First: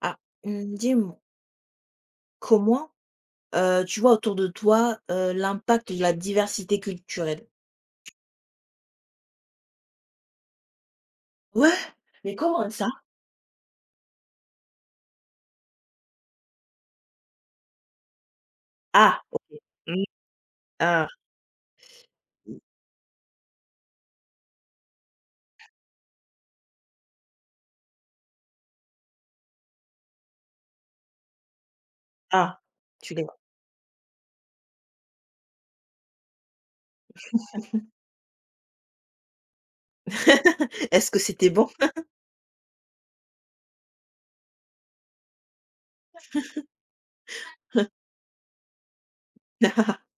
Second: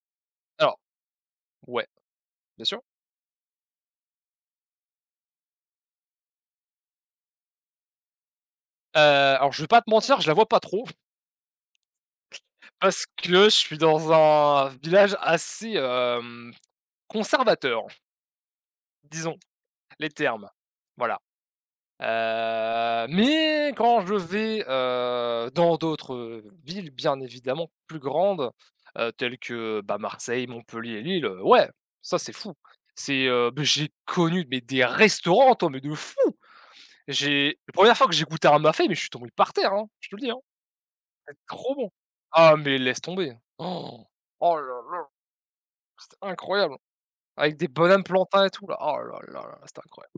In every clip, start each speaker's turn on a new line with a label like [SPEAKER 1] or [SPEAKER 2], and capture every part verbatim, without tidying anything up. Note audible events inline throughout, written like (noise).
[SPEAKER 1] Ah, mmh,
[SPEAKER 2] Alors,
[SPEAKER 1] dis-moi,
[SPEAKER 2] ouais, bien sûr.
[SPEAKER 1] comment, heu, tu vois autour de toi, heu, l'impact de la diversité culturelle?
[SPEAKER 2] Heu, alors je vais pas te mentir, je la vois pas trop
[SPEAKER 1] Ouais, mais comment
[SPEAKER 2] (laughs)
[SPEAKER 1] ça?
[SPEAKER 2] parce que je suis dans un village assez, hem, conservateur,
[SPEAKER 1] Ah,
[SPEAKER 2] disons
[SPEAKER 1] oh, mmh,
[SPEAKER 2] les termes.
[SPEAKER 1] ah,
[SPEAKER 2] Voilà, heu, mais quand je vais, heu, dans d'autres villes bien évidemment plus grandes, heu, telles que, bah, Marseille, Montpellier, Lille, heu, ouais, ça c'est fou.
[SPEAKER 1] ah, tu
[SPEAKER 2] C'est,
[SPEAKER 1] l'es.
[SPEAKER 2] heu, beh, j'ai connu, mais des restaurants, toi, mais de fou! J'ai la première fois que j'ai goûté un mafé, mais je suis tombé par terre, hein, je te le dis, hein.
[SPEAKER 1] (laughs) Est-ce que
[SPEAKER 2] C'est
[SPEAKER 1] c'était bon?
[SPEAKER 2] trop bon! Ah mais laisse tomber! Oh oh là là, c'était incroyable! Avec des bananes plantains et tout là, oh là là là, c'était
[SPEAKER 1] (laughs)
[SPEAKER 2] incroyable.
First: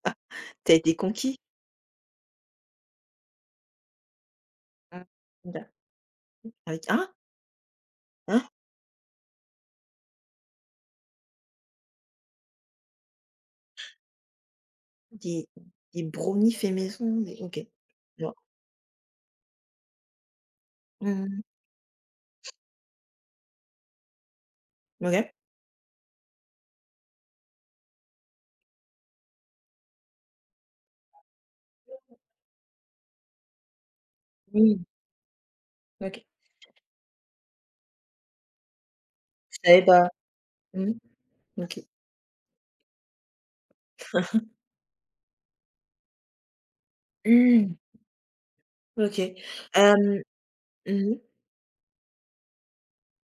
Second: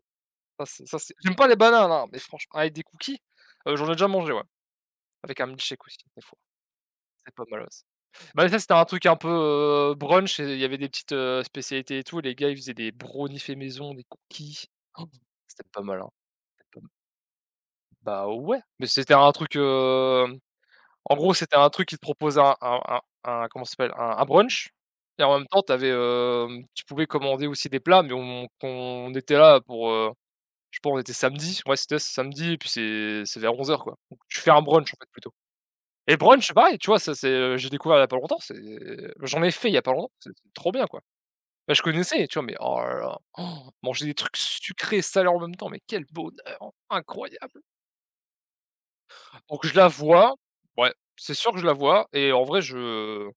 [SPEAKER 2] Ça
[SPEAKER 1] T'as
[SPEAKER 2] c'est
[SPEAKER 1] été
[SPEAKER 2] ça c'est j'aime
[SPEAKER 1] conquis?
[SPEAKER 2] pas les bananes, hein, mais franchement avec des cookies, heu, j'en ai déjà mangé, ouais,
[SPEAKER 1] Mmh,
[SPEAKER 2] avec un
[SPEAKER 1] d'acc
[SPEAKER 2] milkshake aussi des fois,
[SPEAKER 1] avec hein?
[SPEAKER 2] c'est pas mal aussi.
[SPEAKER 1] Hein?
[SPEAKER 2] Bah, mais ça c'était un truc un peu, heu, brunch et il y avait des petites, heu, spécialités et tout, les gars, ils faisaient des brownies faits maison, des cookies. Oh,
[SPEAKER 1] Des
[SPEAKER 2] c'était pas mal,
[SPEAKER 1] des
[SPEAKER 2] hein,
[SPEAKER 1] brownies faits
[SPEAKER 2] c'était pas
[SPEAKER 1] maison, des OK. Je
[SPEAKER 2] bah
[SPEAKER 1] vois.
[SPEAKER 2] ouais, mais c'était un truc, hem En gros,
[SPEAKER 1] Mmh
[SPEAKER 2] c'était un truc qui te proposait un un un un comment ça s'appelle? Un un brunch et
[SPEAKER 1] OK.
[SPEAKER 2] en même temps, tu avais, hem, tu pouvais commander aussi des plats, mais on qu'on était là pour, heu, je sais pas, on était samedi, ouais, c'était samedi et puis c'est c'est vers onze heures quoi. Donc tu fais un
[SPEAKER 1] Mmh,
[SPEAKER 2] brunch, en fait, plutôt et
[SPEAKER 1] OK.
[SPEAKER 2] brunch, c'est pareil, tu vois? Ça, c'est, heu, j'ai découvert il y a pas longtemps, c'est j'en ai
[SPEAKER 1] Je
[SPEAKER 2] fait il y a
[SPEAKER 1] savais
[SPEAKER 2] pas
[SPEAKER 1] pas.
[SPEAKER 2] longtemps, c'est c'est trop bien,
[SPEAKER 1] Mmh,
[SPEAKER 2] quoi. Bah,
[SPEAKER 1] OK.
[SPEAKER 2] je connaissais, tu vois? Mais oh là là, oh, manger des trucs sucrés et salés en même temps, mais quel bonheur incroyable!
[SPEAKER 1] Mmh, OK.
[SPEAKER 2] Donc je la
[SPEAKER 1] Hem,
[SPEAKER 2] vois, ouais,
[SPEAKER 1] mmh mh,
[SPEAKER 2] c'est sûr que je la vois et en vrai, je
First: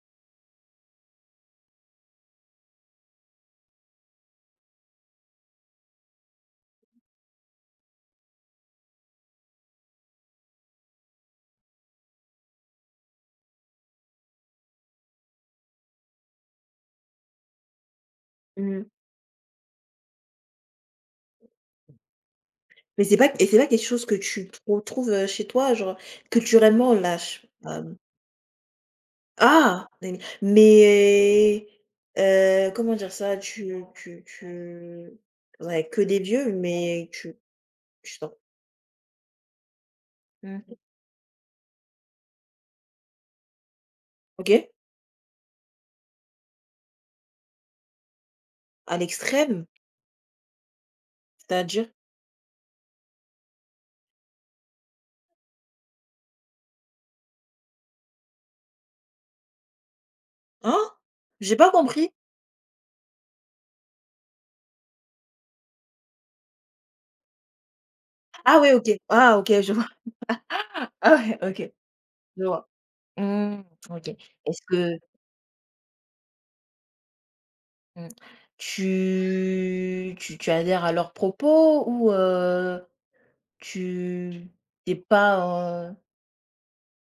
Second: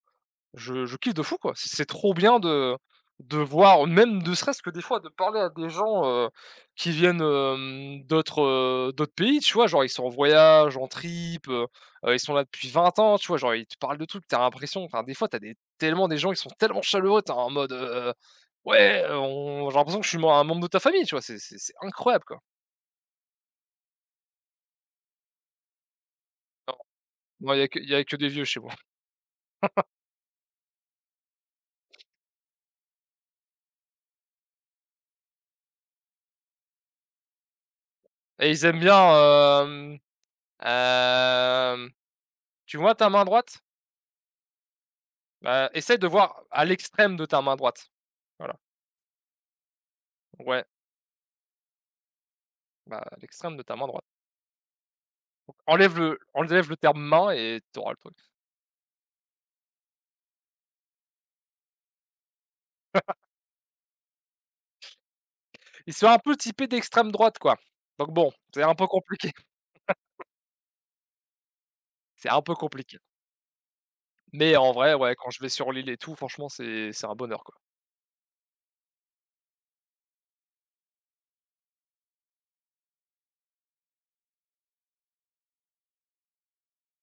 [SPEAKER 2] Je je kiffe de fou, quoi. C'est c'est trop bien de de voir, même ne serait-ce que des fois, de parler à des gens, heu, qui viennent, hem, d'autres, heu, d'autres pays, tu vois? Genre, ils sont en voyage, en trip, heu heu, ils sont là depuis vingt ans, tu vois? Genre, ils te parlent de trucs, t'as l'impression enfin, des fois, t'as des tellement des gens, qui sont tellement chaleureux, t'es en mode, heu:
[SPEAKER 1] mmh.
[SPEAKER 2] «Ouais, on j'ai l'impression que je suis mem un membre de ta famille», tu vois? C'est c'est c'est incroyable, quoi.
[SPEAKER 1] Mais c'est pas et c'est pas quelque chose que tu retrouves, heu, chez toi, genre,
[SPEAKER 2] Non,
[SPEAKER 1] culturellement là, je
[SPEAKER 2] non, il y a que y
[SPEAKER 1] hem
[SPEAKER 2] a que des vieux chez moi
[SPEAKER 1] ah! Mais mais, heu, comment dire ça? Tu tu tu ouais, que des vieux, mais tu tu sens
[SPEAKER 2] et ils aiment bien, hem,
[SPEAKER 1] mmh,
[SPEAKER 2] hem, tu vois ta main droite?
[SPEAKER 1] OK.
[SPEAKER 2] Bah, essaie de voir à l'extrême de ta main droite. Voilà.
[SPEAKER 1] À l'extrême?
[SPEAKER 2] Ouais,
[SPEAKER 1] C'est-à-dire?
[SPEAKER 2] bah, à l'extrême de ta main droite. Donc, enlève le, enlève le terme main et tu auras le truc.
[SPEAKER 1] Hein? J'ai pas compris.
[SPEAKER 2] Ils sont un peu typés d'extrême droite, quoi. Donc bon,
[SPEAKER 1] Ah
[SPEAKER 2] c'est
[SPEAKER 1] ouais,
[SPEAKER 2] un peu
[SPEAKER 1] OK.
[SPEAKER 2] compliqué.
[SPEAKER 1] Ah OK,
[SPEAKER 2] (laughs)
[SPEAKER 1] je vois. (laughs) Ah ouais, OK,
[SPEAKER 2] C'est un
[SPEAKER 1] je
[SPEAKER 2] peu
[SPEAKER 1] vois.
[SPEAKER 2] compliqué.
[SPEAKER 1] Mmh, OK.
[SPEAKER 2] Mais
[SPEAKER 1] Est-ce
[SPEAKER 2] en
[SPEAKER 1] que
[SPEAKER 2] vrai, ouais, quand je vais sur l'île et tout, franchement, c'est c'est un bonheur, quoi.
[SPEAKER 1] mmh, tu tu tu adhères à leurs propos ou heu. Tu t'es pas, heu,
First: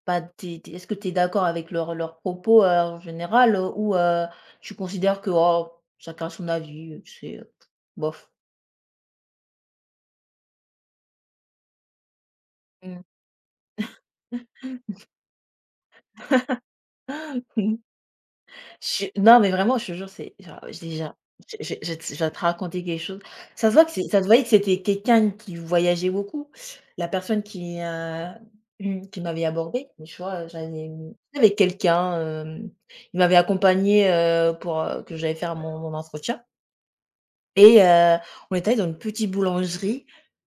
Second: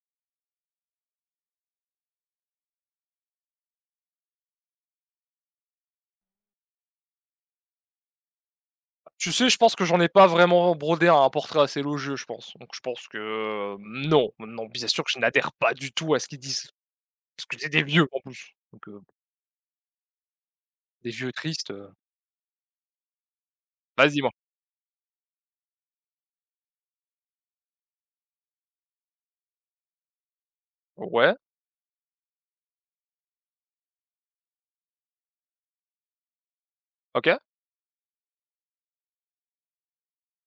[SPEAKER 1] pas t'es es est-ce que tu es d'accord avec leurs leurs propos, heu, en général, heu, ou heu, tu considères que, oh, chacun a son avis, heu, tu sais, heu, bof?
[SPEAKER 2] Tu sais, je pense que j'en ai pas vraiment brodé un portrait assez élogieux, je pense. Donc je
[SPEAKER 1] Mmh.
[SPEAKER 2] pense que euh, non, non, bien sûr que je n'adhère pas du tout à ce qu'ils disent. Parce que c'est des
[SPEAKER 1] (laughs)
[SPEAKER 2] vieux, en plus. Donc
[SPEAKER 1] Je
[SPEAKER 2] euh,
[SPEAKER 1] suis non, mais vraiment, je te jure, c'est genre, j'ai
[SPEAKER 2] des
[SPEAKER 1] déjà
[SPEAKER 2] vieux
[SPEAKER 1] je
[SPEAKER 2] tristes.
[SPEAKER 1] je
[SPEAKER 2] euh,
[SPEAKER 1] je t je vais te raconter quelque chose. Ça se voit que c'est
[SPEAKER 2] Vas-y,
[SPEAKER 1] ça se
[SPEAKER 2] moi.
[SPEAKER 1] voyait que c'était quelqu'un qui voyageait beaucoup. La personne qui, heu, mmh, qui m'avait abordée, tu vois, j'avais mmh,
[SPEAKER 2] Ouais,
[SPEAKER 1] j'étais avec quelqu'un, hem, il m'avait accompagnée, pour, heu, que j'allais faire mon mon entretien.
[SPEAKER 2] ok,
[SPEAKER 1] Et heu, on est allé dans une petite boulangerie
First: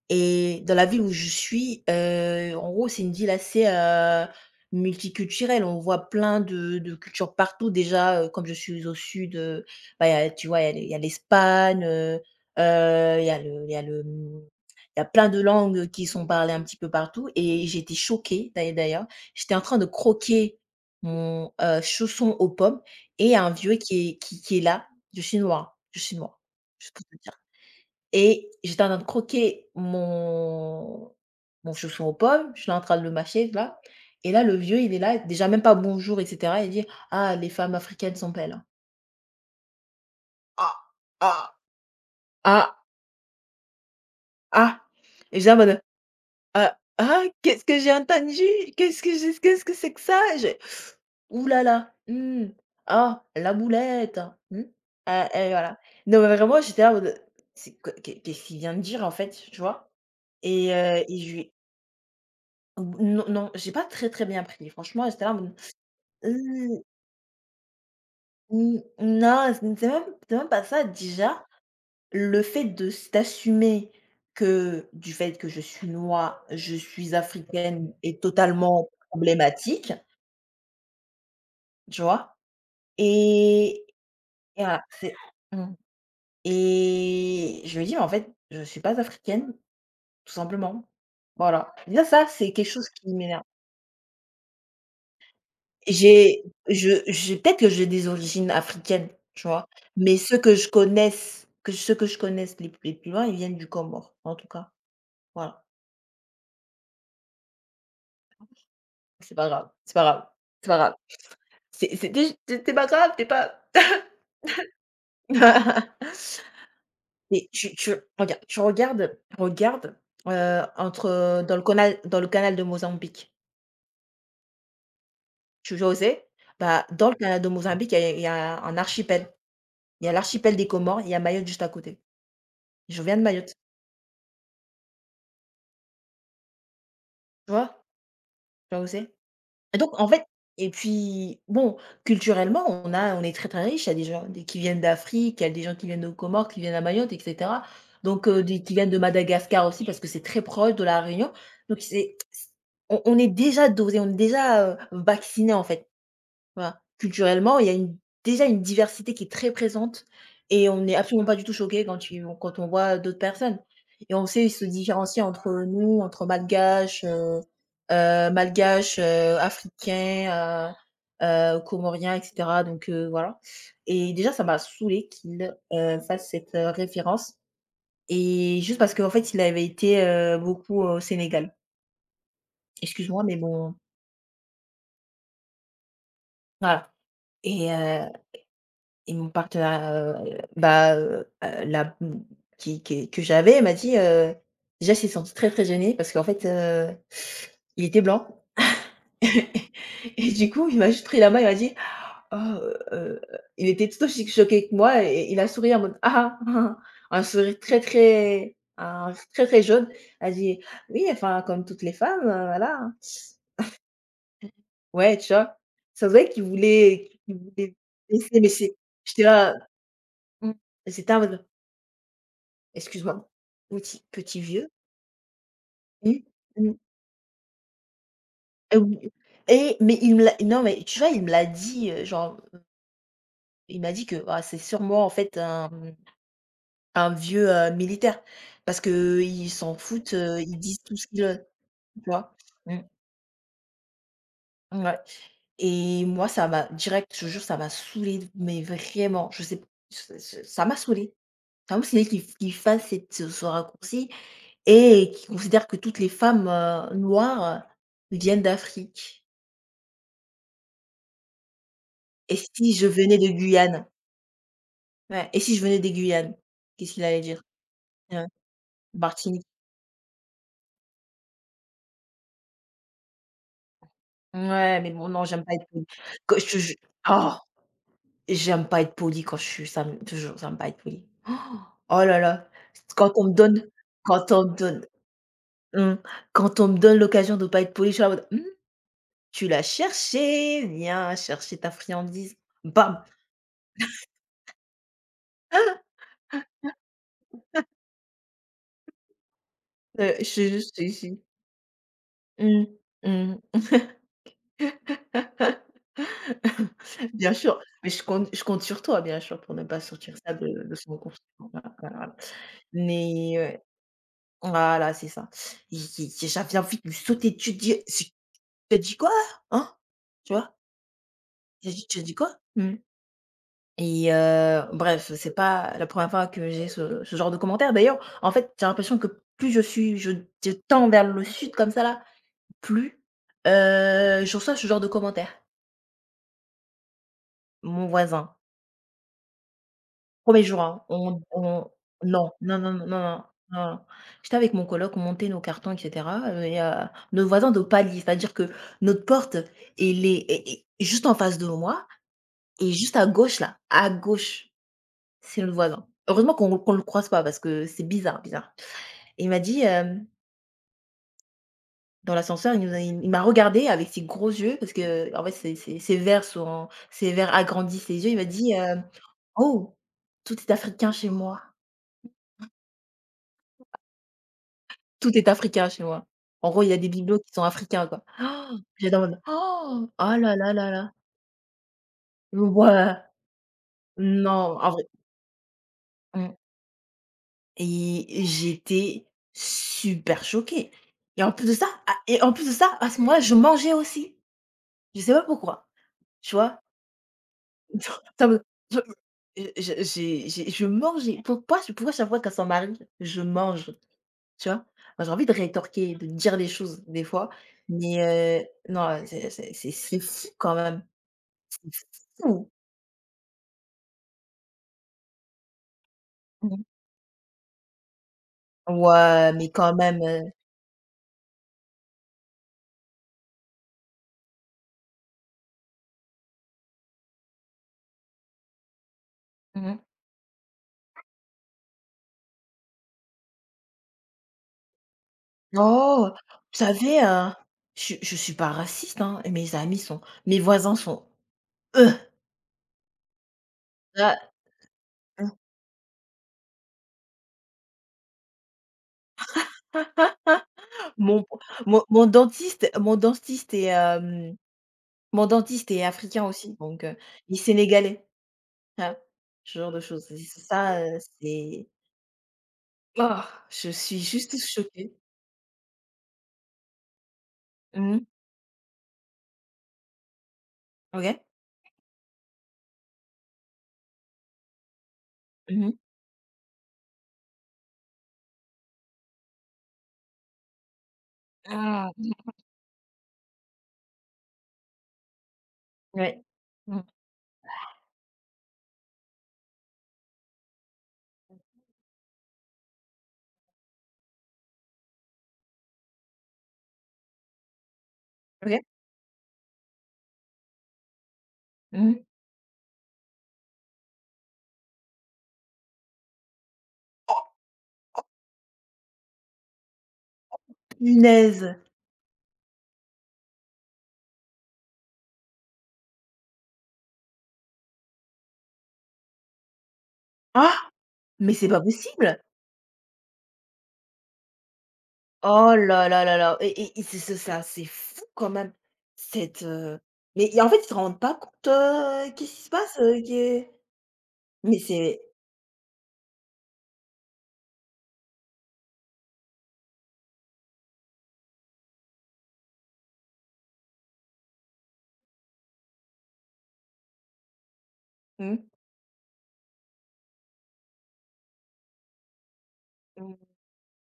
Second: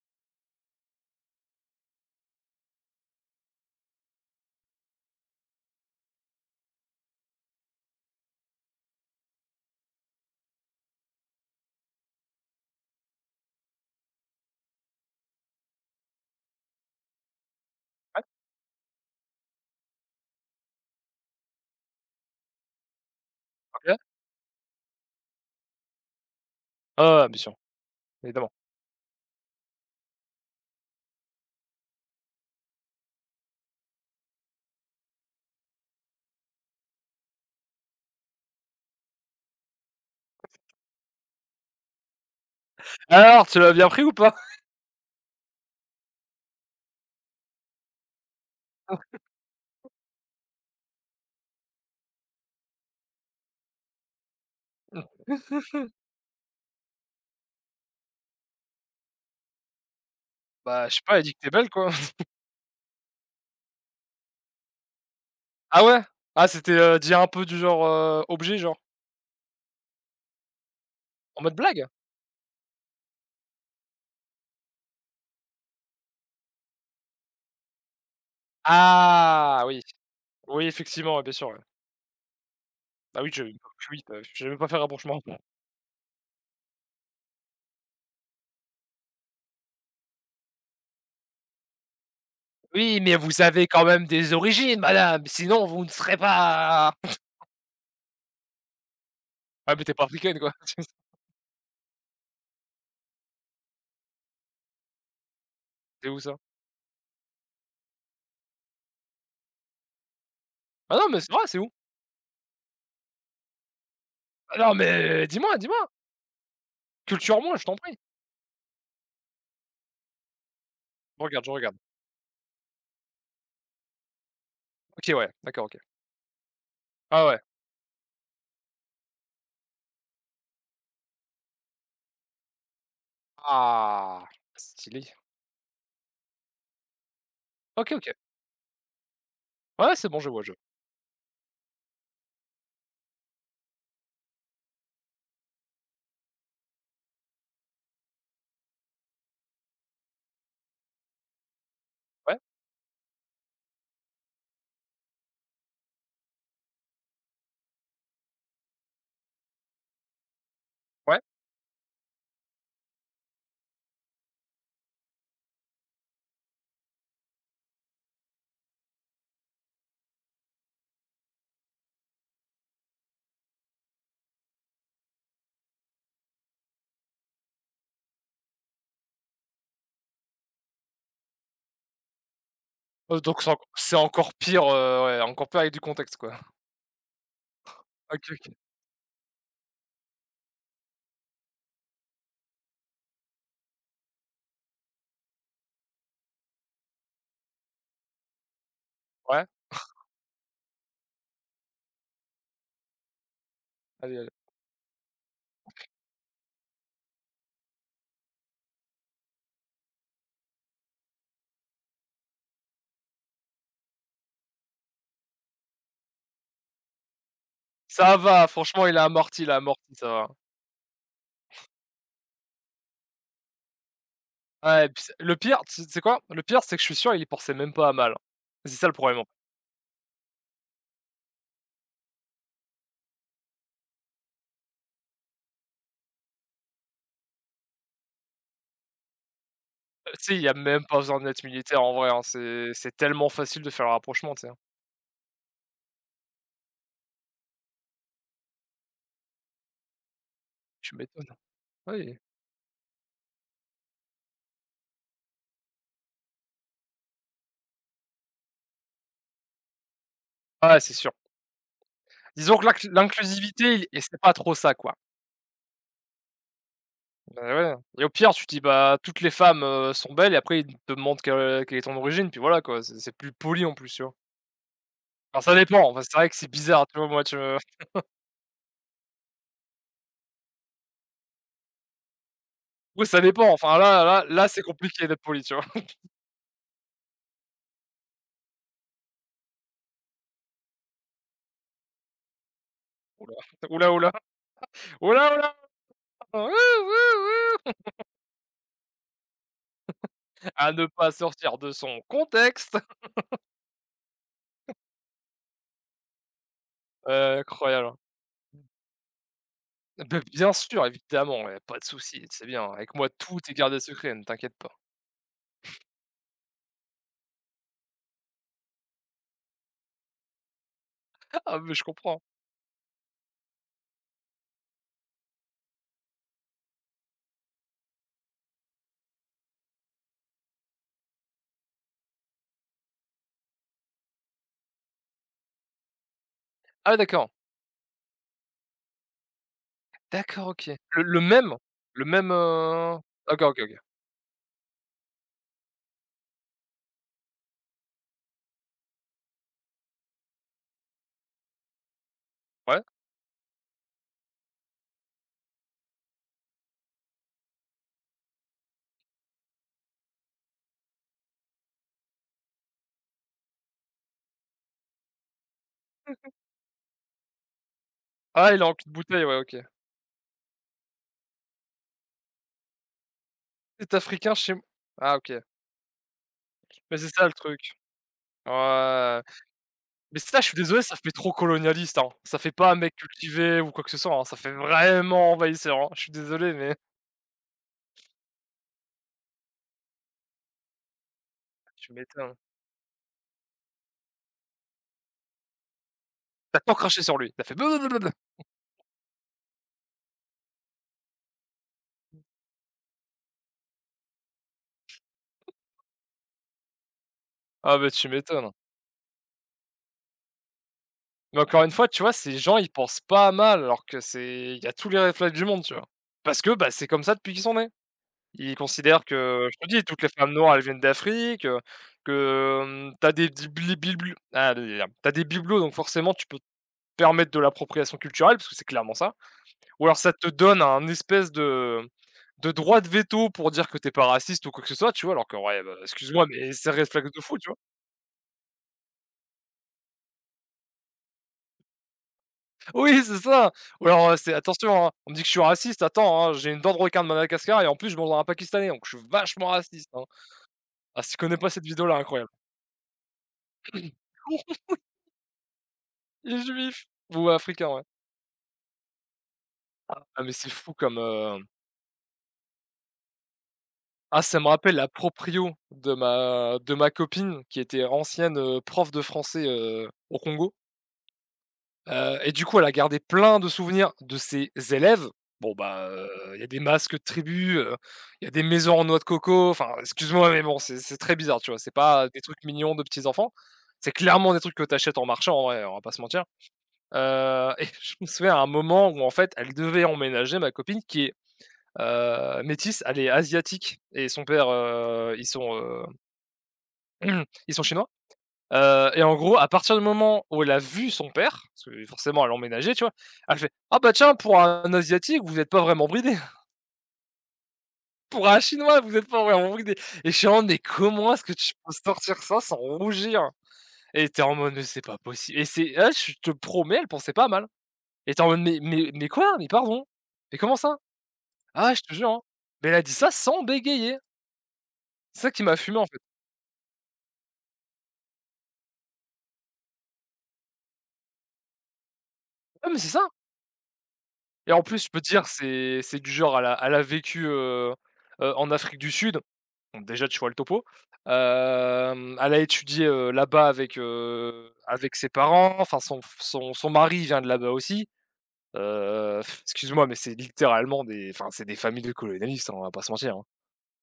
[SPEAKER 1] et dans la ville où je suis, heu, en gros, c'est une ville assez, heu, multiculturelle. On voit plein de de cultures partout. Déjà, heu, comme je suis au sud, heu, bah, y a tu vois, il y a l'E y a l'Espagne, heu, heu, il y a le il y a le, mmh, il y a plein de langues qui sont parlées un petit peu partout et j'étais
[SPEAKER 2] ouais,
[SPEAKER 1] choquée d'ailleurs d'ailleurs. J'étais en train de croquer mon, heu, chausson aux pommes et il y a un vieux
[SPEAKER 2] ok.
[SPEAKER 1] qui est qui qui est là. Je suis noire, je suis noire. Je peux te
[SPEAKER 2] Ah, bien
[SPEAKER 1] dire
[SPEAKER 2] sûr.
[SPEAKER 1] et
[SPEAKER 2] Évidemment.
[SPEAKER 1] j'étais en train de croquer mon mon chou-chou aux pommes, je suis en train de le mâcher là et là, le vieux, il est là, déjà même pas bonjour et cetera, il dit: «Ah, les femmes africaines sont belles, hein. Ah, ah, ah,
[SPEAKER 2] Alors, tu l'as bien pris ou pas?
[SPEAKER 1] ah» et j'étais en mode: «Ah, ah, qu'est-ce que j'ai entendu? Qu'est-ce que j'ai qu'est-ce que c'est que ça?» J'ai «Ouh là là, mmh, ah, la boulette, mmh,
[SPEAKER 2] (laughs)
[SPEAKER 1] ah» et voilà. Non, mais vraiment, j'étais là en mode: «C'est quoi? Qu'est qu'est-ce qu'il vient de dire, en fait?» Tu vois? Et
[SPEAKER 2] Bah, je sais
[SPEAKER 1] heu
[SPEAKER 2] pas,
[SPEAKER 1] et
[SPEAKER 2] elle dit
[SPEAKER 1] je
[SPEAKER 2] que t'es
[SPEAKER 1] lui
[SPEAKER 2] belle, quoi. (laughs)
[SPEAKER 1] ou non, non, j'ai pas très, très bien pris. Franchement, j'étais là en mode:
[SPEAKER 2] Ah ouais? Ah, c'était,
[SPEAKER 1] «Heu,
[SPEAKER 2] heu, dire un peu du genre, heu, objet, genre?
[SPEAKER 1] n non, c'est c'est même c'est même pas ça».
[SPEAKER 2] En
[SPEAKER 1] Déjà,
[SPEAKER 2] mode blague?
[SPEAKER 1] le fait de s d'assumer que du fait que je suis noire, je suis africaine est totalement
[SPEAKER 2] Ah oui,
[SPEAKER 1] problématique,
[SPEAKER 2] oui, effectivement, ouais, bien sûr, ouais.
[SPEAKER 1] tu vois?
[SPEAKER 2] Bah oui, je
[SPEAKER 1] Et
[SPEAKER 2] oui, bah, je vais même
[SPEAKER 1] et
[SPEAKER 2] pas faire
[SPEAKER 1] voilà,
[SPEAKER 2] un
[SPEAKER 1] c'est
[SPEAKER 2] branchement.
[SPEAKER 1] mmh et je me dis: «Mais en fait, je suis pas africaine, tout simplement». Voilà. Déjà ça, c'est quelque chose
[SPEAKER 2] Oui,
[SPEAKER 1] qui
[SPEAKER 2] mais vous
[SPEAKER 1] m'énerve.
[SPEAKER 2] avez quand même des origines, madame, sinon vous ne serez
[SPEAKER 1] J'ai je
[SPEAKER 2] pas
[SPEAKER 1] j'ai peut-être que j'ai des origines africaines, tu vois?
[SPEAKER 2] Ah, mais t'es pas
[SPEAKER 1] Mais ceux
[SPEAKER 2] africaine, quoi.
[SPEAKER 1] que je
[SPEAKER 2] (laughs)
[SPEAKER 1] connaisse que ceux que je connaisse les les plus loin, ils viennent du Comore, en tout cas. Voilà,
[SPEAKER 2] C'est où ça?
[SPEAKER 1] c'est pas grave, c'est pas grave, c'est pas grave.
[SPEAKER 2] Ah non, mais c'est vrai, c'est où?
[SPEAKER 1] C'est c'est déj c'est c'est pas grave, t'es pas.
[SPEAKER 2] Ah non, mais dis-moi, dis-moi!
[SPEAKER 1] (laughs) Mais
[SPEAKER 2] Culture-moi, je t'en
[SPEAKER 1] tu tu
[SPEAKER 2] prie.
[SPEAKER 1] regarde tu regardes regarde, heu, entre,
[SPEAKER 2] Je
[SPEAKER 1] heu,
[SPEAKER 2] regarde, je
[SPEAKER 1] dans le
[SPEAKER 2] regarde.
[SPEAKER 1] canal dans le canal de Mozambique.
[SPEAKER 2] OK, ouais, d'accord,
[SPEAKER 1] Tu
[SPEAKER 2] OK.
[SPEAKER 1] vois où c'est? Bah, dans le
[SPEAKER 2] Ah ouais.
[SPEAKER 1] canal de Mozambique, il y a il y a un archipel. Il y a l'archipel des Comores, il y a Mayotte juste à côté. Je viens de Mayotte,
[SPEAKER 2] Ah! Stylé.
[SPEAKER 1] tu vois?
[SPEAKER 2] OK, OK.
[SPEAKER 1] Tu vois où c'est? Et
[SPEAKER 2] Ouais,
[SPEAKER 1] donc en
[SPEAKER 2] c'est bon,
[SPEAKER 1] fait
[SPEAKER 2] je vois, je vois.
[SPEAKER 1] et puis bon, culturellement, on a on est très, très riche. Il y a des gens des qui viennent d'Afrique, il y a des gens qui viennent aux Comores, qui viennent à Mayotte et cetera. Donc heu, des qui viennent de Madagascar aussi parce que c'est très proche de La Réunion. Donc c'est
[SPEAKER 2] Ouais,
[SPEAKER 1] on on est déjà dosé on est déjà, heu, vaccinés en fait. Voilà. Culturellement, il y a une déjà une diversité qui est très présente et on n'est
[SPEAKER 2] ouais.
[SPEAKER 1] absolument pas du tout choqué quand tu quand on voit d'autres personnes et on sait se différencier entre nous, entre malgaches, heu heu, malgaches, heu, africains, heu heu, comoriens et cetera donc heu, voilà et déjà ça m'a saoulé qu'il, heu, fasse cette, heu, référence et juste parce qu'en fait, il avait été, heu, beaucoup au Sénégal.
[SPEAKER 2] Heu,
[SPEAKER 1] Excuse-moi mais
[SPEAKER 2] donc c'est enc
[SPEAKER 1] bon,
[SPEAKER 2] c'est encore pire, heu, ouais, encore pire avec du contexte, quoi. (laughs)
[SPEAKER 1] voilà et heu.
[SPEAKER 2] OK, OK.
[SPEAKER 1] Et mon partenaire, heu, bah, heu, heu, là, mmh, qui qui que j'avais m'a dit, heu, déjà, il s'est senti très, très gêné parce qu'en fait, heu, il était blanc.
[SPEAKER 2] Ouais,
[SPEAKER 1] (laughs) Et du coup, il m'a juste pris la main, il m'a dit: «Oh, heu, il était tout
[SPEAKER 2] allez,
[SPEAKER 1] aussi
[SPEAKER 2] allez.
[SPEAKER 1] choqué que moi et il a souri en mode: «Ah, ah, ah, ah un sourire très, très un très, très jaune. Elle a dit: «Oui, enfin, comme toutes les femmes, heu, voilà, hein». Ouais, tu vois? Ça se voyait qu'il voulait qu'il voulait
[SPEAKER 2] Ça
[SPEAKER 1] blesser,
[SPEAKER 2] va,
[SPEAKER 1] mais c'est
[SPEAKER 2] franchement, il a
[SPEAKER 1] j'étais
[SPEAKER 2] amorti, il
[SPEAKER 1] là,
[SPEAKER 2] a amorti, ça va.
[SPEAKER 1] mmh, c'était en mode excuse-moi, petit petit vieux.
[SPEAKER 2] Ouais et puis c'est le pire, tu sais tu sais quoi?
[SPEAKER 1] Mmh.
[SPEAKER 2] Le pire, c'est
[SPEAKER 1] Mmh.
[SPEAKER 2] que je suis sûr, il y pensait même pas à mal. hein. C'est
[SPEAKER 1] Et
[SPEAKER 2] ça le
[SPEAKER 1] oui
[SPEAKER 2] problème, en fait.
[SPEAKER 1] et mais il me l'a non mais tu vois, il me l'a dit, heu, genre, il m'a dit que: «Ah, c'est sûrement en fait un, mmh, un vieux, heu, militaire» parce que ils s'en foutent,
[SPEAKER 2] Tu sais, il
[SPEAKER 1] heu,
[SPEAKER 2] y a
[SPEAKER 1] ils disent
[SPEAKER 2] même pas
[SPEAKER 1] tout ce
[SPEAKER 2] besoin
[SPEAKER 1] qu'ils
[SPEAKER 2] d'être
[SPEAKER 1] veulent,
[SPEAKER 2] militaire, en
[SPEAKER 1] tu
[SPEAKER 2] vrai, hein.
[SPEAKER 1] vois?
[SPEAKER 2] C'est
[SPEAKER 1] Mmh,
[SPEAKER 2] c'est tellement facile de faire le rapprochement, tu sais, hein?
[SPEAKER 1] ouais et moi ça m'a direct, je te jure, ça m'a saoulé, mais vraiment, je sais p ça m'a
[SPEAKER 2] Tu
[SPEAKER 1] saoulé.
[SPEAKER 2] m'étonnes.
[SPEAKER 1] Ça m'a saoulée
[SPEAKER 2] Oui.
[SPEAKER 1] qu'il qu'il fasse cette ce ce raccourci et qu'il considère que toutes les femmes, heu, noires, viennent d'Afrique.
[SPEAKER 2] Ouais, c'est sûr.
[SPEAKER 1] Et
[SPEAKER 2] Disons que
[SPEAKER 1] si je
[SPEAKER 2] l'incl
[SPEAKER 1] venais de
[SPEAKER 2] l'inclusivité
[SPEAKER 1] Guyane?
[SPEAKER 2] il et c'est pas trop ça, quoi.
[SPEAKER 1] Ouais, et si je venais des Guyanes? Qu'est-ce qu'il allait
[SPEAKER 2] Bah,
[SPEAKER 1] dire?
[SPEAKER 2] ouais et au
[SPEAKER 1] Ouais,
[SPEAKER 2] pire, tu dis: «Bah, toutes les
[SPEAKER 1] Martinique.
[SPEAKER 2] femmes, heu, sont belles» et après, il te demande que quelle est ton origine, puis voilà, quoi. C'est c'est plus poli, en plus, tu vois?
[SPEAKER 1] Ouais, mais bon, non,
[SPEAKER 2] Alors
[SPEAKER 1] j'aime pas
[SPEAKER 2] ça
[SPEAKER 1] être poli.
[SPEAKER 2] dépend, enfin, c'est vrai que
[SPEAKER 1] Que je
[SPEAKER 2] c'est
[SPEAKER 1] te ju
[SPEAKER 2] bizarre, tu vois? Moi,
[SPEAKER 1] oh!
[SPEAKER 2] je
[SPEAKER 1] J'aime pas être poli quand je suis ça me je j'aime pas être poli. Oh oh là là!
[SPEAKER 2] oui, (laughs)
[SPEAKER 1] Quand
[SPEAKER 2] ça
[SPEAKER 1] on me
[SPEAKER 2] dépend,
[SPEAKER 1] donne
[SPEAKER 2] enfin, là là
[SPEAKER 1] quand on
[SPEAKER 2] là,
[SPEAKER 1] me
[SPEAKER 2] c'est
[SPEAKER 1] donne
[SPEAKER 2] compliqué d'être poli, tu vois?
[SPEAKER 1] mmh,
[SPEAKER 2] (laughs)
[SPEAKER 1] quand on me donne l'occasion de pas être poli, je suis là en mode: «Mmh, tu l'as cherché, viens chercher ta friandise». Bam!
[SPEAKER 2] Ouh là, ouh là, ouh là, ouh là, ouh là, ouh, ouh, ouh,
[SPEAKER 1] Heu, je te jure,
[SPEAKER 2] à
[SPEAKER 1] je te
[SPEAKER 2] ne pas
[SPEAKER 1] jure.
[SPEAKER 2] sortir de son contexte,
[SPEAKER 1] (laughs) (laughs) Bien
[SPEAKER 2] heu,
[SPEAKER 1] sûr, mais
[SPEAKER 2] incroyable.
[SPEAKER 1] je compte je compte sur toi, bien sûr, pour ne pas sortir
[SPEAKER 2] Beh,
[SPEAKER 1] ça
[SPEAKER 2] bien
[SPEAKER 1] de de
[SPEAKER 2] sûr,
[SPEAKER 1] son
[SPEAKER 2] évidemment,
[SPEAKER 1] confinement.
[SPEAKER 2] ouais,
[SPEAKER 1] Voilà,
[SPEAKER 2] pas de
[SPEAKER 1] voilà, voilà.
[SPEAKER 2] souci, tu sais bien, avec moi
[SPEAKER 1] Mais
[SPEAKER 2] tout est
[SPEAKER 1] ouais,
[SPEAKER 2] gardé secret, ne t'inquiète pas.
[SPEAKER 1] voilà, c'est ça. J j'ai j'avais envie de lui sauter dessus, de dire: «C'est tu as dit quoi? Hein?» Tu vois?
[SPEAKER 2] (laughs) Ah,
[SPEAKER 1] J'ai
[SPEAKER 2] mais je
[SPEAKER 1] dit: «Tu as dit
[SPEAKER 2] comprends.
[SPEAKER 1] quoi?» mmh et heu, bref, c'est pas la première fois que j'ai ce ce genre de commentaire. D'ailleurs, en fait, j'ai l'impression que plus je suis je je tends vers le sud comme ça là, plus, heu, je reçois ce genre de commentaires.
[SPEAKER 2] Ah ouais, d'accord,
[SPEAKER 1] Mon voisin. Premier
[SPEAKER 2] d'accord,
[SPEAKER 1] jour,
[SPEAKER 2] OK.
[SPEAKER 1] hein,
[SPEAKER 2] Le le
[SPEAKER 1] on
[SPEAKER 2] même
[SPEAKER 1] on
[SPEAKER 2] le même,
[SPEAKER 1] non, non, non, non,
[SPEAKER 2] heu
[SPEAKER 1] non, non,
[SPEAKER 2] d'accord, OK, OK.
[SPEAKER 1] non, j'étais avec mon coloc, on montait nos cartons et cetera, heu, et heu, nos voisins de palier, c'est-à-dire que notre porte, elle est est est juste en face de moi et
[SPEAKER 2] Ouais.
[SPEAKER 1] juste à gauche là, à gauche, c'est notre voisin. Heureusement qu'on qu'on le croise pas parce que c'est bizarre, bizarre. Et il m'a dit, hem, dans l'ascenseur, il nous a il m'a regardé avec ses gros yeux parce que en fait ses ses ses verres sont ses verres agrandissent les yeux, il m'a
[SPEAKER 2] Ah,
[SPEAKER 1] dit,
[SPEAKER 2] il est en
[SPEAKER 1] heu:
[SPEAKER 2] cul de bouteille, ouais, OK.
[SPEAKER 1] «Oh, tout est africain chez moi».
[SPEAKER 2] «C'est africain chez m» ah
[SPEAKER 1] Tout est
[SPEAKER 2] OK,
[SPEAKER 1] africain chez moi. En gros, il y a des
[SPEAKER 2] mais c'est
[SPEAKER 1] bibelots
[SPEAKER 2] ça le
[SPEAKER 1] qui sont
[SPEAKER 2] truc.
[SPEAKER 1] africains, quoi. Ah! J'étais en mode:
[SPEAKER 2] Ouais.
[SPEAKER 1] «Oh! Oh
[SPEAKER 2] Mais
[SPEAKER 1] là
[SPEAKER 2] ça, je
[SPEAKER 1] là
[SPEAKER 2] suis
[SPEAKER 1] là
[SPEAKER 2] désolé,
[SPEAKER 1] là!
[SPEAKER 2] ça fait trop colonialiste, hein. Ça fait pas un mec
[SPEAKER 1] Ouah!
[SPEAKER 2] cultivé ou quoi que ce soit, hein, ça fait
[SPEAKER 1] Non!» en vrai
[SPEAKER 2] vraiment envahisseur, hein. Je suis
[SPEAKER 1] mmh
[SPEAKER 2] désolé, mais
[SPEAKER 1] et j'étais super choquée et en plus de ça
[SPEAKER 2] tu
[SPEAKER 1] ah et en
[SPEAKER 2] m'étonnes.
[SPEAKER 1] plus de ça, à ce moment-là, je mangeais aussi. Je sais pas pourquoi, tu
[SPEAKER 2] T'as as
[SPEAKER 1] vois?
[SPEAKER 2] tant craché sur lui, T'as as fait: blablabla.
[SPEAKER 1] (laughs) Ça me je je j'ai j'ai je mangeais. Pourquoi pourquoi chaque fois qu'elle s'en marie, je mange? Tu vois? Enfin, j'ai envie de rétorquer, de dire les choses des fois,
[SPEAKER 2] «Ah beh, tu
[SPEAKER 1] mais heu,
[SPEAKER 2] m'étonnes».
[SPEAKER 1] non, c'est c'est c'est c'est fou quand même,
[SPEAKER 2] Mais encore une
[SPEAKER 1] c'est
[SPEAKER 2] fois, tu vois, ces
[SPEAKER 1] fou.
[SPEAKER 2] gens, ils pensent pas mal alors que c'est il y a tous les réflexes du monde, tu vois? Parce que,
[SPEAKER 1] Mmh
[SPEAKER 2] bah, c'est comme ça depuis qu'ils sont nés. Ils considèrent
[SPEAKER 1] ouais,
[SPEAKER 2] que
[SPEAKER 1] mais
[SPEAKER 2] je te
[SPEAKER 1] quand
[SPEAKER 2] dis,
[SPEAKER 1] même,
[SPEAKER 2] toutes les
[SPEAKER 1] heu,
[SPEAKER 2] femmes noires, elles viennent d'Afrique, heu, que, hem, tu as des di bli biblu ah, tu as des bibelots, donc forcément, tu peux te permettre de l'appropriation culturelle, parce que c'est clairement ça.
[SPEAKER 1] mmh
[SPEAKER 2] Ou alors ça te donne un espèce de de droit de veto pour dire que t'es pas raciste ou quoi que ce soit, tu vois? Alors que ouais bah,
[SPEAKER 1] oh, vous
[SPEAKER 2] excuse-moi, mais c'est
[SPEAKER 1] savez,
[SPEAKER 2] réflexe de
[SPEAKER 1] heu,
[SPEAKER 2] fou, tu vois?
[SPEAKER 1] je je suis pas raciste, hein, et mes amis sont mes voisins sont, euh
[SPEAKER 2] Oui, c'est ça! Ou alors, heu,
[SPEAKER 1] là,
[SPEAKER 2] c'est: «Attention, hein, on me dit que
[SPEAKER 1] mmh.
[SPEAKER 2] je suis raciste, attends, hein, j'ai une dent de requin de Madagascar et en plus je mange un pakistanais, donc je suis vachement raciste, hein». Ah, si tu
[SPEAKER 1] mon
[SPEAKER 2] connais pas cette
[SPEAKER 1] mon
[SPEAKER 2] vidéo-là,
[SPEAKER 1] mon
[SPEAKER 2] incroyable.
[SPEAKER 1] dentiste mon dentiste est, hem,
[SPEAKER 2] (coughs) (laughs)
[SPEAKER 1] mon dentiste est africain
[SPEAKER 2] Les
[SPEAKER 1] aussi, donc
[SPEAKER 2] juifs
[SPEAKER 1] heu,
[SPEAKER 2] ou
[SPEAKER 1] il est
[SPEAKER 2] africains, ouais.
[SPEAKER 1] sénégalais, tu ce genre de choses. Et
[SPEAKER 2] Ah, mais c'est fou
[SPEAKER 1] ça,
[SPEAKER 2] comme,
[SPEAKER 1] heu,
[SPEAKER 2] heu
[SPEAKER 1] c'est, oh, je suis
[SPEAKER 2] ah,
[SPEAKER 1] juste
[SPEAKER 2] ça me rappelle la
[SPEAKER 1] choquée.
[SPEAKER 2] proprio de ma de ma copine qui était
[SPEAKER 1] Mmh mh.
[SPEAKER 2] ancienne, heu, prof de français, heu, au Congo.
[SPEAKER 1] OK.
[SPEAKER 2] Heu et du coup, elle a gardé plein de souvenirs de ses élèves. Bon,
[SPEAKER 1] Mmh mh.
[SPEAKER 2] bah, euh, il y a des masques de tribu, euh, il y a des maisons en noix de coco, enfin, excuse-moi, mais bon, c'est c'est très bizarre, tu vois? C'est
[SPEAKER 1] Ah!
[SPEAKER 2] pas des trucs mignons de petits enfants. C'est clairement des trucs que t'achètes en marchant, en vrai, on va pas se
[SPEAKER 1] Ouais.
[SPEAKER 2] mentir.
[SPEAKER 1] Mmh.
[SPEAKER 2] Heu (laughs) et je me souviens à un moment où, en fait, elle devait emménager ma copine qui est, heu, métisse, elle est asiatique et son père, heu, ils sont, heu, (clears throat) ils sont chinois.
[SPEAKER 1] OK.
[SPEAKER 2] Heu et en gros, à partir du moment où elle a vu son père, parce
[SPEAKER 1] Mmh.
[SPEAKER 2] que
[SPEAKER 1] mh.
[SPEAKER 2] forcément elle a emménagé, tu vois? Elle fait: «Ah bah tiens, pour un asiatique, vous n'êtes pas vraiment bridés. (laughs) Pour un chinois, vous n'êtes pas vraiment bridés» et je suis en mode: «Mais comment est-ce que
[SPEAKER 1] Punaise!
[SPEAKER 2] tu peux sortir ça sans rougir?» et t'es en mode: «Mais c'est pas possible» et c'est elle, je te promets, elle pensait pas mal et t'es en mode: «Mais mais mais quoi? Mais pardon? Mais
[SPEAKER 1] Ah!
[SPEAKER 2] comment ça?»
[SPEAKER 1] Mais c'est pas
[SPEAKER 2] «Ah, je te jure,
[SPEAKER 1] possible!
[SPEAKER 2] hein». Mais elle a dit ça sans bégayer. C'est ça qui
[SPEAKER 1] Oh
[SPEAKER 2] m'a fumé, en
[SPEAKER 1] là
[SPEAKER 2] fait.
[SPEAKER 1] là là là! Et et et c'est c'est ça c'est fou quand même, cette, heu mais et en fait, ils se rendent pas compte, heu, qu'est-ce qui se
[SPEAKER 2] Ouais,
[SPEAKER 1] passe,
[SPEAKER 2] mais c'est
[SPEAKER 1] heu,
[SPEAKER 2] ça
[SPEAKER 1] que
[SPEAKER 2] et
[SPEAKER 1] mais
[SPEAKER 2] en plus, je peux
[SPEAKER 1] c'est
[SPEAKER 2] te dire, c'est c'est du genre, elle a elle a vécu, heu heu, en Afrique du Sud. Donc déjà, tu vois le topo. Hem, elle a étudié, heu, là-bas avec, heu, avec ses parents, enfin son son son mari vient de là-bas aussi.
[SPEAKER 1] mmh.
[SPEAKER 2] Heu, excuse-moi, mais c'est littéralement des enfin, c'est des familles de colonialistes, hein, on va pas se mentir,
[SPEAKER 1] Mmh.
[SPEAKER 2] hein.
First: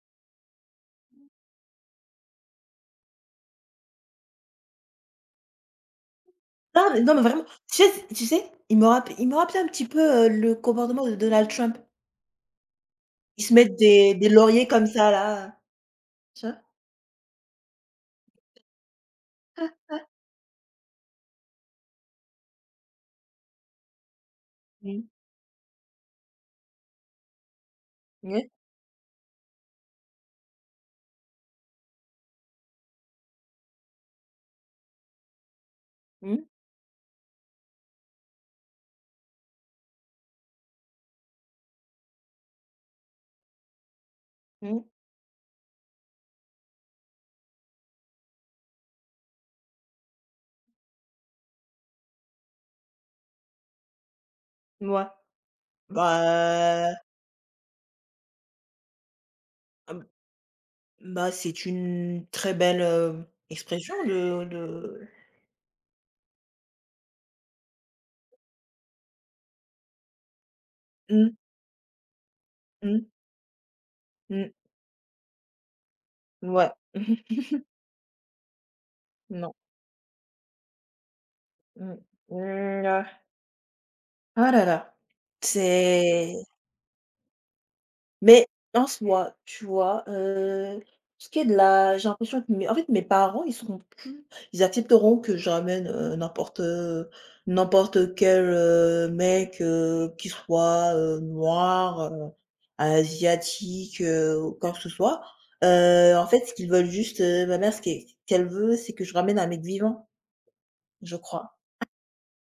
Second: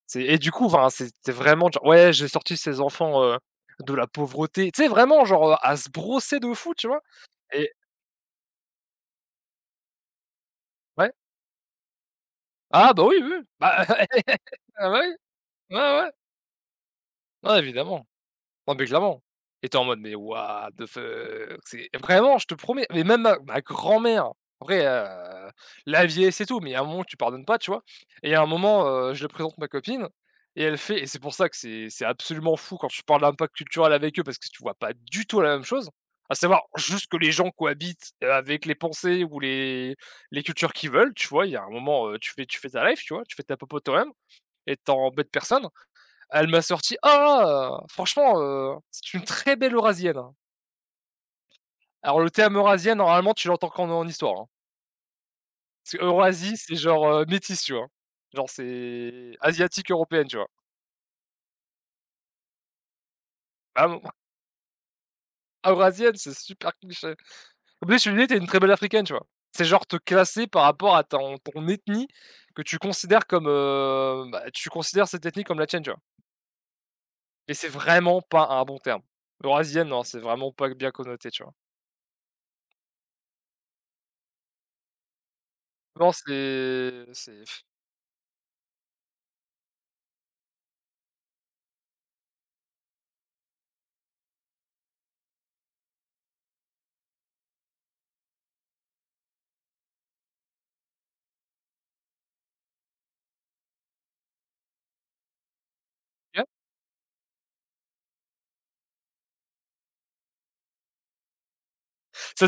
[SPEAKER 2] C'est Et du coup, enfin, c'était vraiment genre: «Ouais, j'ai sorti ses enfants, heu, de la pauvreté». Tu sais, vraiment genre, heu, à se brosser de fou,
[SPEAKER 1] Non,
[SPEAKER 2] tu
[SPEAKER 1] mais
[SPEAKER 2] vois?
[SPEAKER 1] non, mais vraiment,
[SPEAKER 2] Et
[SPEAKER 1] tu sais c tu sais, il me rappe il me rappelait un petit peu, heu, le comportement
[SPEAKER 2] ouais.
[SPEAKER 1] de Donald Trump.
[SPEAKER 2] Ah bah, oui, oui,
[SPEAKER 1] Ils
[SPEAKER 2] oui.
[SPEAKER 1] se mettent
[SPEAKER 2] Bah,
[SPEAKER 1] des
[SPEAKER 2] (laughs)
[SPEAKER 1] des lauriers comme
[SPEAKER 2] ah bah,
[SPEAKER 1] ça
[SPEAKER 2] oui.
[SPEAKER 1] là,
[SPEAKER 2] Ouais, ouais.
[SPEAKER 1] tu vois?
[SPEAKER 2] Ouais, évidemment. Non, mais clairement. Et t'es en mode: «Mais what the fuck?» c'est vraiment, je te promets, mais même ma ma grand-mère, après,
[SPEAKER 1] Mmh.
[SPEAKER 2] heu, la vieillesse et tout, mais il y a un moment, tu pardonnes pas, tu vois? Et à un
[SPEAKER 1] Ouais.
[SPEAKER 2] moment, heu, je le présente ma copine et elle fait et c'est pour ça que c'est c'est absolument fou quand tu parles d'impact culturel avec eux parce que tu vois pas du tout la même chose, à
[SPEAKER 1] Mmh.
[SPEAKER 2] savoir juste que les gens cohabitent, heu, avec les pensées ou les les cultures qu'ils veulent, tu vois? Il y a un moment, heu, tu fais tu fais ta life, tu vois? Tu fais ta popote toi-même et
[SPEAKER 1] Mmh.
[SPEAKER 2] tu embêtes personne elle m'a sorti: «Ah! Franchement, heu, c'est une très belle Eurasienne». hein. Alors le terme Eurasienne, normalement, tu l'entends qu'en en histoire, hein.
[SPEAKER 1] Mouais.
[SPEAKER 2] Parce qu'Eurasie, c'est
[SPEAKER 1] Bah
[SPEAKER 2] genre, heu, métisse, tu vois? Genre c'est asiatique
[SPEAKER 1] ah b
[SPEAKER 2] européenne, tu vois?
[SPEAKER 1] bah, c'est une très belle, heu,
[SPEAKER 2] Ah
[SPEAKER 1] expression
[SPEAKER 2] bon, (laughs)
[SPEAKER 1] de de
[SPEAKER 2] Eurasienne, c'est super cliché. Comme si tu disais: «Tu es une très belle africaine», tu vois? C'est genre te classer par rapport à
[SPEAKER 1] mmh,
[SPEAKER 2] ton ton ethnie que tu
[SPEAKER 1] mmh,
[SPEAKER 2] considères comme, heu, bah,
[SPEAKER 1] mmh,
[SPEAKER 2] tu considères cette ethnie comme la tienne, tu vois?
[SPEAKER 1] ouais. (laughs)
[SPEAKER 2] Et c'est vraiment pas un bon terme.
[SPEAKER 1] Non.
[SPEAKER 2] Eurasienne, non, c'est vraiment pas bien connoté, tu vois?
[SPEAKER 1] Mmh, mmh, ah là là.
[SPEAKER 2] Non,
[SPEAKER 1] C'est
[SPEAKER 2] c'est
[SPEAKER 1] mais en soi, tu vois, heu, ce qui est de la j'ai l'impression que mes en fait, mes parents, ils seront plus ils accepteront que je ramène, heu, n'importe, heu, n'importe quel, heu, mec, heu, qu'il soit, heu, noir, heu, asiatique, heu, ou quoi que ce soit. Heu, en
[SPEAKER 2] c'est
[SPEAKER 1] fait, ce qu'ils veulent juste, heu, ma mère, ce qu'elle qu'elle veut, c'est que je ramène un mec vivant, je crois.